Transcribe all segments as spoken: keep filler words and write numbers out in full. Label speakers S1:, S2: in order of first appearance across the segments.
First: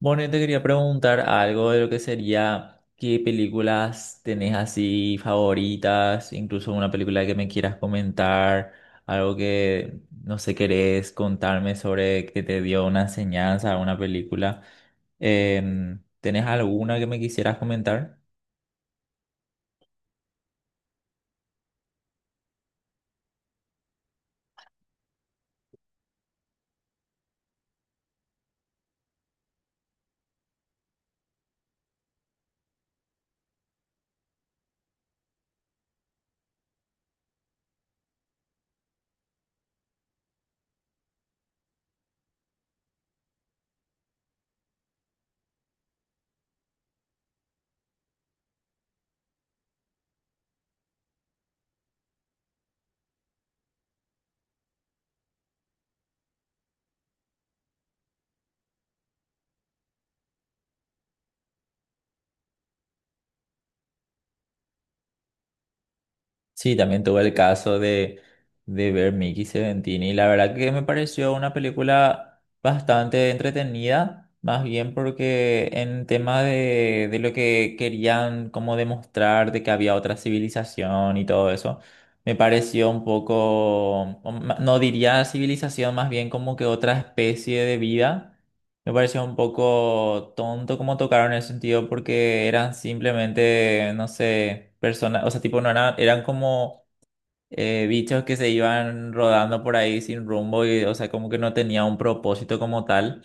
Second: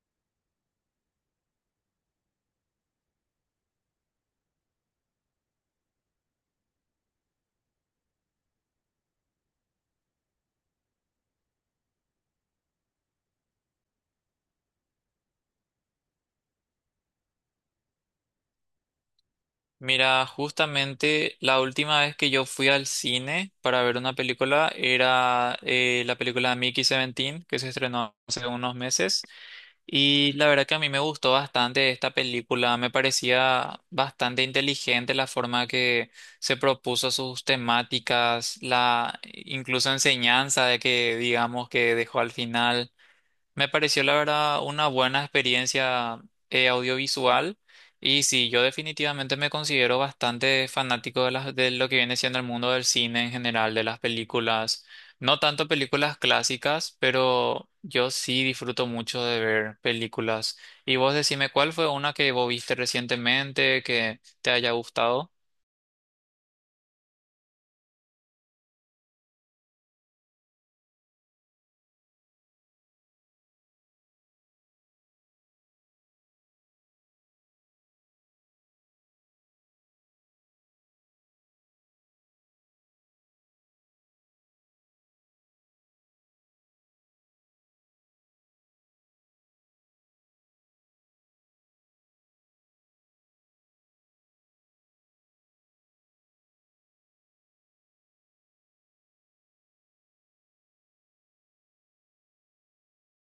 S1: Bueno, yo te quería preguntar algo de lo que sería qué películas tenés así favoritas, incluso una película que me quieras comentar, algo que no sé, querés contarme sobre que te dio una enseñanza, una película. Em, ¿tenés alguna que me quisieras comentar?
S2: Mira, justamente la última vez que yo fui al cine para ver una película era eh, la película Mickey diecisiete, que se estrenó hace unos meses, y la verdad que a mí me gustó bastante esta película. Me parecía bastante inteligente la forma que se propuso sus temáticas, la incluso enseñanza de que digamos que dejó al final. Me pareció la verdad una buena experiencia eh, audiovisual. Y sí, yo definitivamente me considero bastante fanático de, las, de lo que viene siendo el mundo del cine en general, de las películas, no tanto películas clásicas, pero yo sí disfruto mucho de ver películas. Y vos decime, ¿cuál fue una que vos viste recientemente que te haya gustado?
S1: Sí, también tuve el caso de, de ver Mickey Seventini y la verdad que me pareció una película bastante entretenida, más bien porque en tema de, de lo que querían como demostrar de que había otra civilización y todo eso, me pareció un poco, o ma- no diría civilización, más bien como que otra especie de vida me pareció un poco tonto como tocaron el sentido porque eran simplemente, no sé, personas, o sea, tipo, no eran, eran como eh, bichos que se iban rodando por ahí sin rumbo y, o sea, como que no tenía un propósito como tal.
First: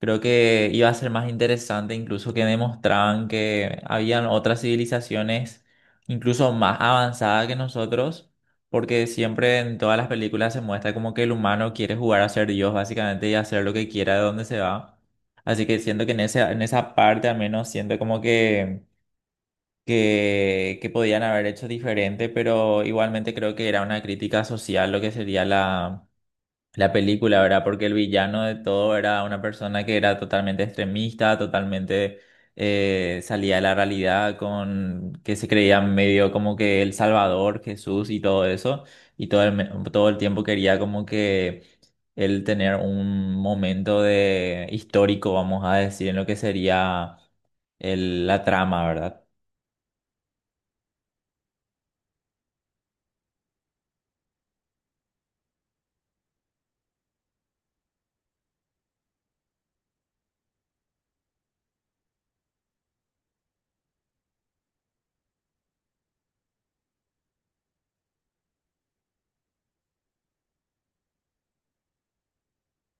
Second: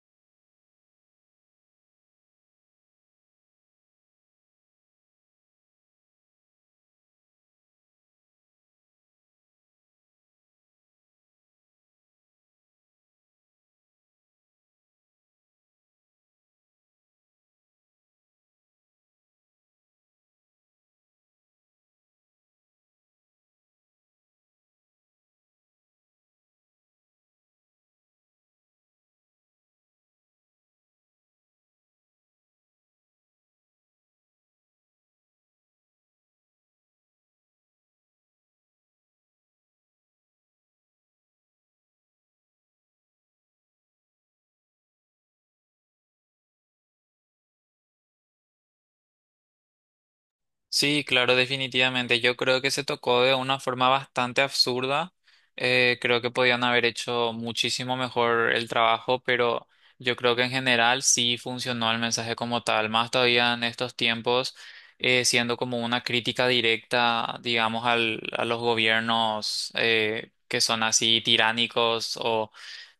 S1: Creo que iba a ser más interesante incluso que demostraban que habían otras civilizaciones incluso más avanzadas que nosotros, porque siempre en todas las películas se muestra como que el humano quiere jugar a ser Dios básicamente y hacer lo que quiera de donde se va. Así que siento que en ese, en esa parte al menos siento como que, que, que podían haber hecho diferente, pero igualmente creo que era una crítica social lo que sería la película, ¿verdad? Porque el villano de todo era una persona que era totalmente extremista, totalmente eh, salía de la realidad, con que se creía medio como que el Salvador, Jesús y todo eso, y todo el, me- todo el tiempo quería como que él tener un momento de histórico, vamos a decir, en lo que sería el- la trama, ¿verdad?
S2: Sí, claro, definitivamente. Yo creo que se tocó de una forma bastante absurda. Eh, creo que podían haber hecho muchísimo mejor el trabajo, pero yo creo que en general sí funcionó el mensaje como tal. Más todavía en estos tiempos, eh, siendo como una crítica directa, digamos, al, a los gobiernos eh, que son así tiránicos o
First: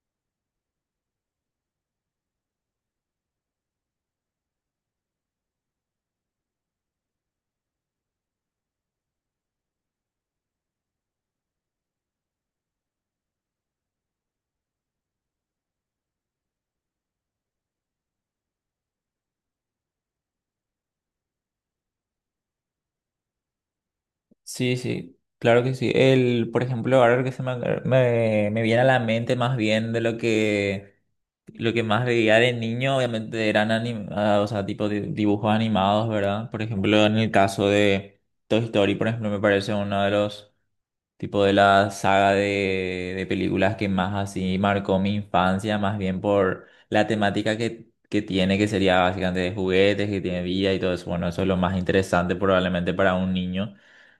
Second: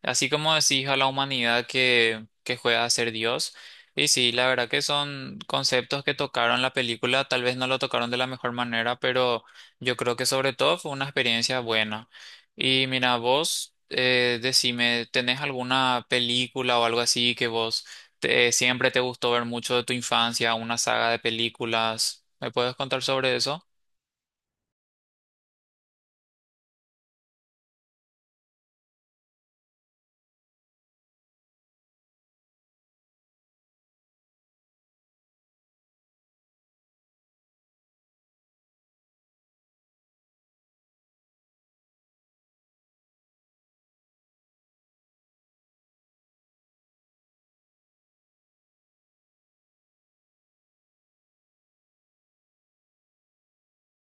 S2: así como decís a la humanidad que, que juega a ser Dios. Y sí, la verdad que son conceptos que tocaron la película, tal vez no lo tocaron de la mejor manera, pero yo creo que sobre todo fue una experiencia buena. Y mira, vos, eh, decime, ¿tenés alguna película o algo así que vos te- siempre te gustó ver mucho de tu infancia, una saga de películas? ¿Me puedes contar sobre eso?
S1: Sí, sí, claro que sí. El, por ejemplo, ahora que se me, me, me viene a la mente más bien de lo que lo que más veía de niño, obviamente eran anim- ah, o sea, tipo di- dibujos animados, ¿verdad? Por ejemplo, en el caso de Toy Story, por ejemplo, me parece uno de los tipo de la saga de, de películas que más así marcó mi infancia, más bien por la temática que, que tiene, que sería básicamente de juguetes, que tiene vida y todo eso. Bueno, eso es lo más interesante probablemente para un niño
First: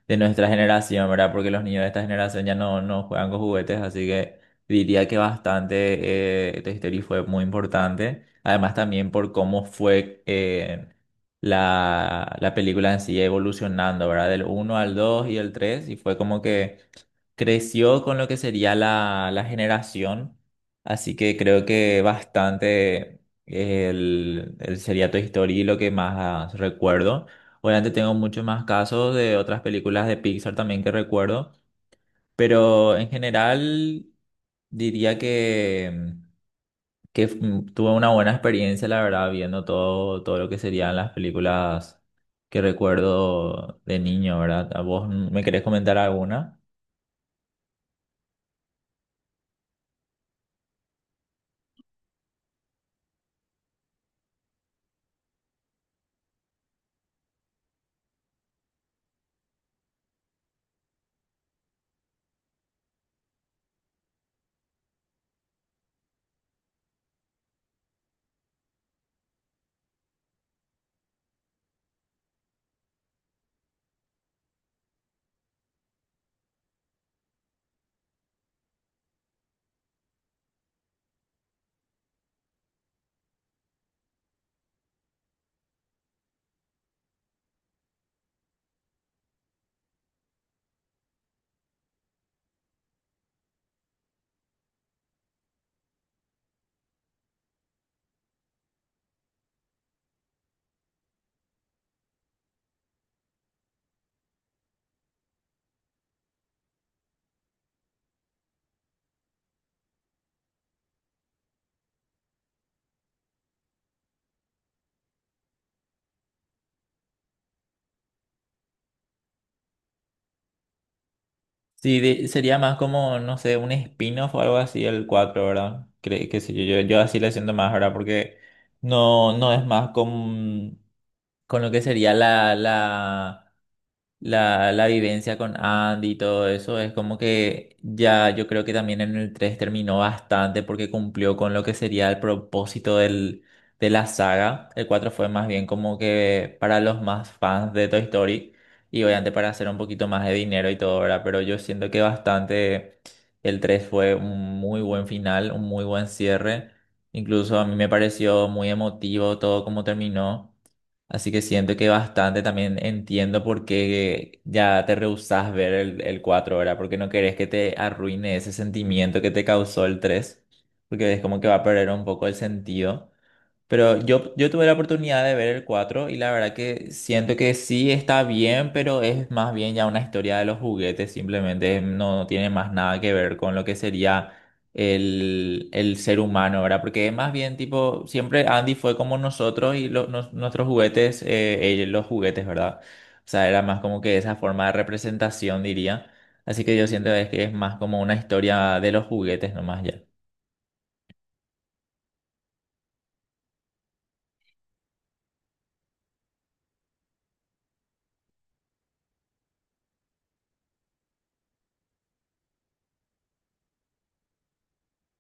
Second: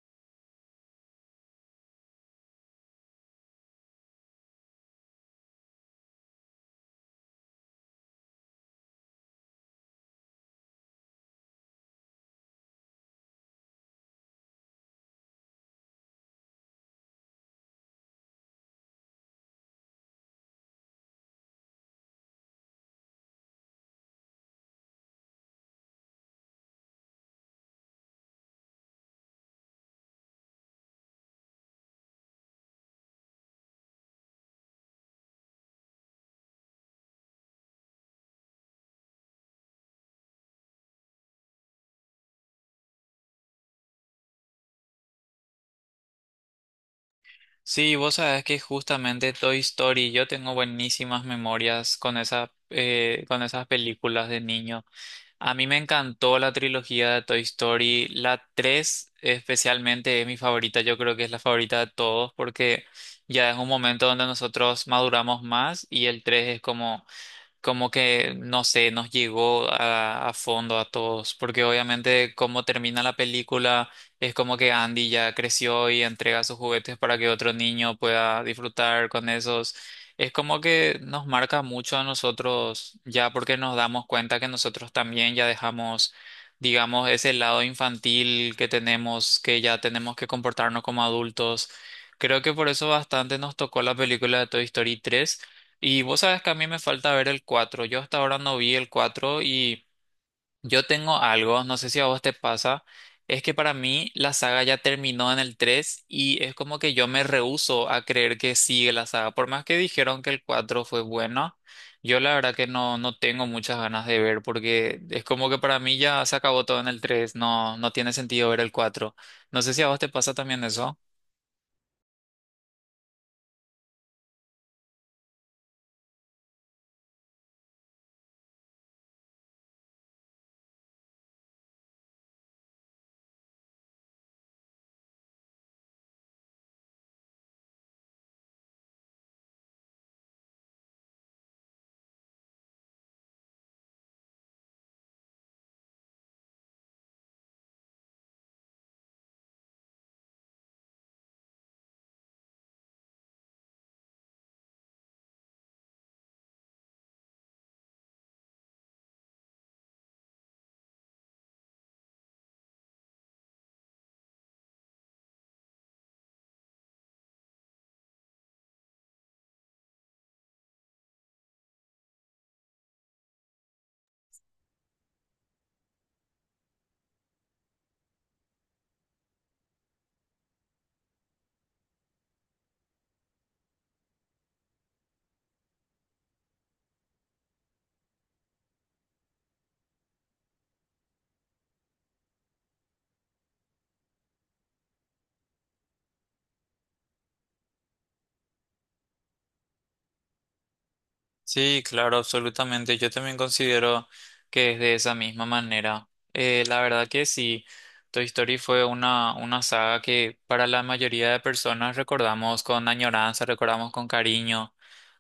S1: de nuestra generación, ¿verdad? Porque los niños de esta generación ya no, no juegan con juguetes, así que diría que bastante eh, Toy Story fue muy importante. Además también por cómo fue eh, la, la película en sí evolucionando, ¿verdad? Del uno al dos y el tres y fue como que creció con lo que sería la, la generación, así que creo que bastante eh, el, el sería Seriato History lo que más recuerdo. Obviamente tengo muchos más casos de otras películas de Pixar también que recuerdo, pero en general diría que, que f- mm, tuve una buena experiencia, la verdad, viendo todo, todo lo que serían las películas que recuerdo de niño, ¿verdad? ¿A vos me querés comentar alguna?
S2: Sí, vos sabés que justamente Toy Story, yo tengo buenísimas memorias con esa, eh, con esas películas de niño. A mí me encantó la trilogía de Toy Story. La tres, especialmente, es mi favorita. Yo creo que es la favorita de todos porque ya es un momento donde nosotros maduramos más, y el tres es como como que, no sé, nos llegó a, a fondo a todos, porque obviamente como termina la película, es como que Andy ya creció y entrega sus juguetes para que otro niño pueda disfrutar con esos. Es como que nos marca mucho a nosotros, ya porque nos damos cuenta que nosotros también ya dejamos, digamos, ese lado infantil que tenemos, que ya tenemos que comportarnos como adultos. Creo que por eso bastante nos tocó la película de Toy Story tres, y vos sabes que a mí me falta ver el cuatro. Yo hasta ahora no vi el cuatro y yo tengo algo, no sé si a vos te pasa, es que para mí la saga ya terminó en el tres y es como que yo me rehúso a creer que sigue la saga. Por más que dijeron que el cuatro fue bueno, yo la verdad que no, no tengo muchas ganas de ver, porque es como que para mí ya se acabó todo en el tres. No, no tiene sentido ver el cuatro. No sé si a vos te pasa también eso.
S1: Sí, de- sería más como, no sé, un spin-off o algo así el cuatro, ¿verdad? Cre que sé yo, yo, yo, así le siento más, ¿verdad? Porque no, no es más con, con lo que sería la, la, la, la vivencia con Andy y todo eso, es como que ya yo creo que también en el tres terminó bastante porque cumplió con lo que sería el propósito del, de la saga. El cuatro fue más bien como que para los más fans de Toy Story y obviamente para hacer un poquito más de dinero y todo, ¿verdad? Pero yo siento que bastante el tres fue un muy buen final, un muy buen cierre. Incluso a mí me pareció muy emotivo todo como terminó. Así que siento que bastante también entiendo por qué ya te rehusás ver el, el cuatro, ¿verdad? Porque no querés que te arruine ese sentimiento que te causó el tres, porque es como que va a perder un poco el sentido. Pero yo, yo tuve la oportunidad de ver el cuatro y la verdad que siento que sí está bien, pero es más bien ya una historia de los juguetes, simplemente no, no tiene más nada que ver con lo que sería el, el ser humano, ¿verdad? Porque más bien tipo, siempre Andy fue como nosotros y lo- nos- nuestros juguetes, eh, ellos los juguetes, ¿verdad? O sea, era más como que esa forma de representación, diría. Así que yo siento es que es más como una historia de los juguetes nomás ya.
S2: Sí, claro, absolutamente. Yo también considero que es de esa misma manera. Eh, la verdad que sí, Toy Story fue una, una saga que para la mayoría de personas recordamos con añoranza, recordamos con cariño.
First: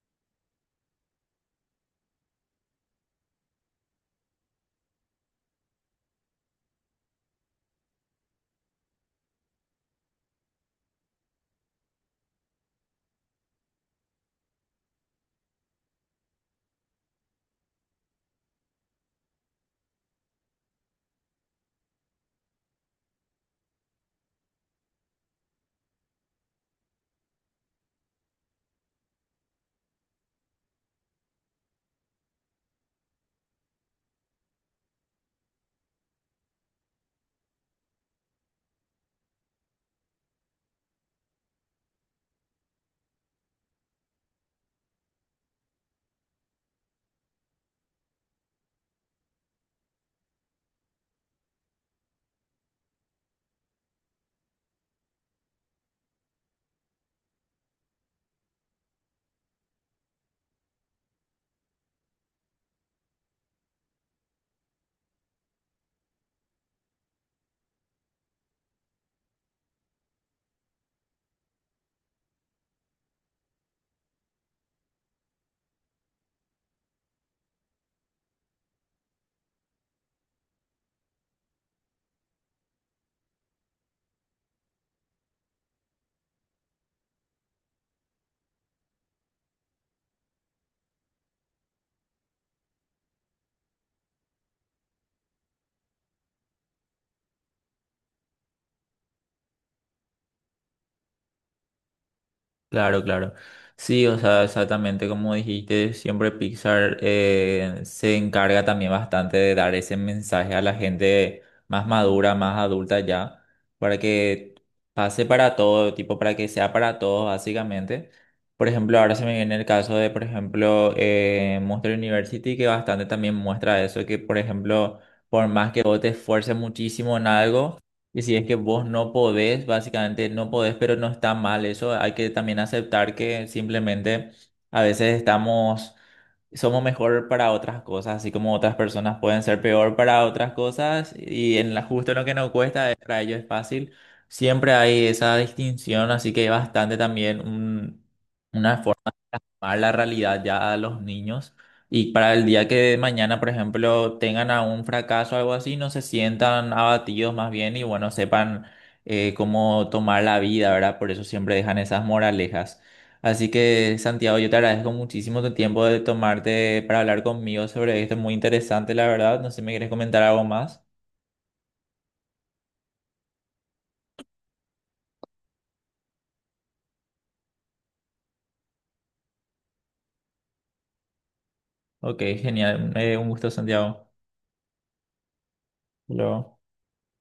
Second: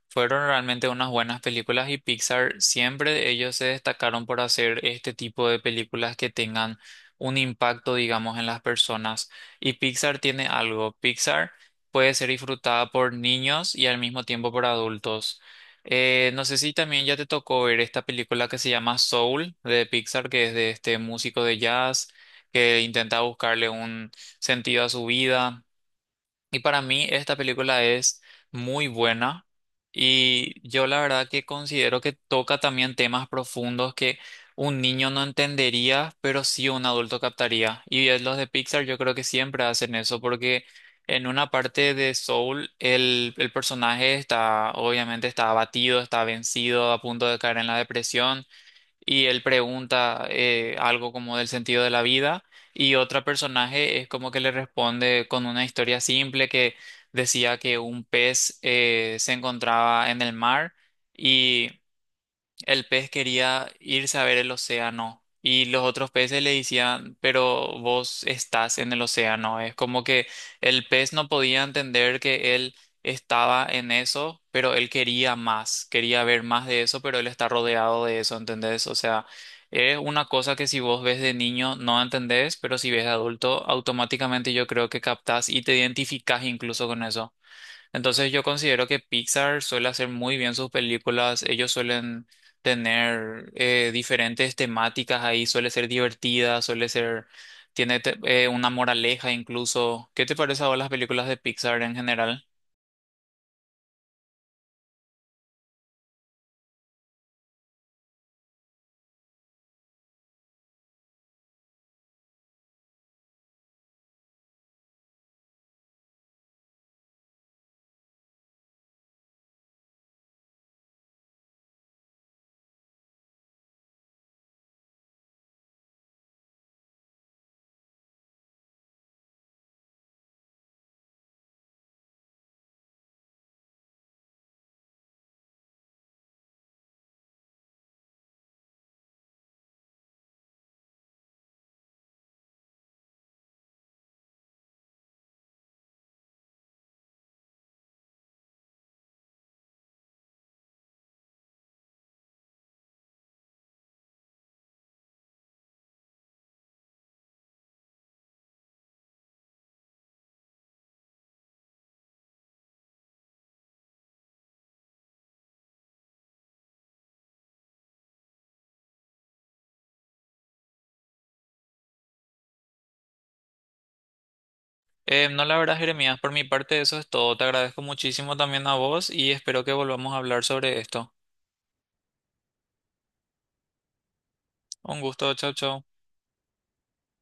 S2: Fueron realmente unas buenas películas, y Pixar siempre, ellos se destacaron por hacer este tipo de películas que tengan un impacto, digamos, en las personas. Y Pixar tiene algo. Pixar puede ser disfrutada por niños y al mismo tiempo por adultos. Eh, no sé si también ya te tocó ver esta película que se llama Soul, de Pixar, que es de este músico de jazz que intenta buscarle un sentido a su vida. Y para mí esta película es muy buena, y yo la verdad que considero que toca también temas profundos que un niño no entendería, pero sí un adulto captaría. Y es, los de Pixar yo creo que siempre hacen eso, porque en una parte de Soul el, el personaje está, obviamente, está abatido, está vencido, a punto de caer en la depresión, y él pregunta eh, algo como del sentido de la vida, y otro personaje es como que le responde con una historia simple que decía que un pez eh, se encontraba en el mar, y el pez quería irse a ver el océano, y los otros peces le decían, pero vos estás en el océano. Es como que el pez no podía entender que él estaba en eso, pero él quería más, quería ver más de eso, pero él está rodeado de eso, ¿entendés? O sea, es una cosa que si vos ves de niño no entendés, pero si ves de adulto, automáticamente yo creo que captás y te identificás incluso con eso. Entonces yo considero que Pixar suele hacer muy bien sus películas, ellos suelen tener eh, diferentes temáticas ahí, suele ser divertida, suele ser, tiene te- eh, una moraleja incluso. ¿Qué te parece ahora las películas de Pixar en general?
S1: Claro, claro. Sí, o sea, exactamente como dijiste, siempre Pixar eh, se encarga también bastante de dar ese mensaje a la gente más madura, más adulta ya, para que pase para todo, tipo, para que sea para todos, básicamente. Por ejemplo, ahora se me viene el caso de, por ejemplo, eh, Monster University, que bastante también muestra eso, que, por ejemplo, por más que vos te esfuerces muchísimo en algo, y si es que vos no podés, básicamente no podés, pero no está mal eso. Hay que también aceptar que simplemente a veces estamos, somos mejor para otras cosas, así como otras personas pueden ser peor para otras cosas. Y en la, justo en lo que nos cuesta, eh, para ellos es fácil. Siempre hay esa distinción, así que hay bastante también un- una a la realidad ya a los niños y para el día que mañana, por ejemplo, tengan a un fracaso o algo así, no se sientan abatidos más bien y bueno, sepan eh, cómo tomar la vida, ¿verdad? Por eso siempre dejan esas moralejas. Así que, Santiago, yo te agradezco muchísimo tu tiempo de tomarte para hablar conmigo sobre esto, es muy interesante, la verdad. No sé si me quieres comentar algo más.
S2: Eh, no, la verdad, Jeremías, por mi parte eso es todo. Te agradezco muchísimo también a vos y espero que volvamos a hablar sobre esto.
S1: Ok, genial. Eh, un gusto, Santiago.
S2: Un gusto, chao, chao.
S1: Hasta luego.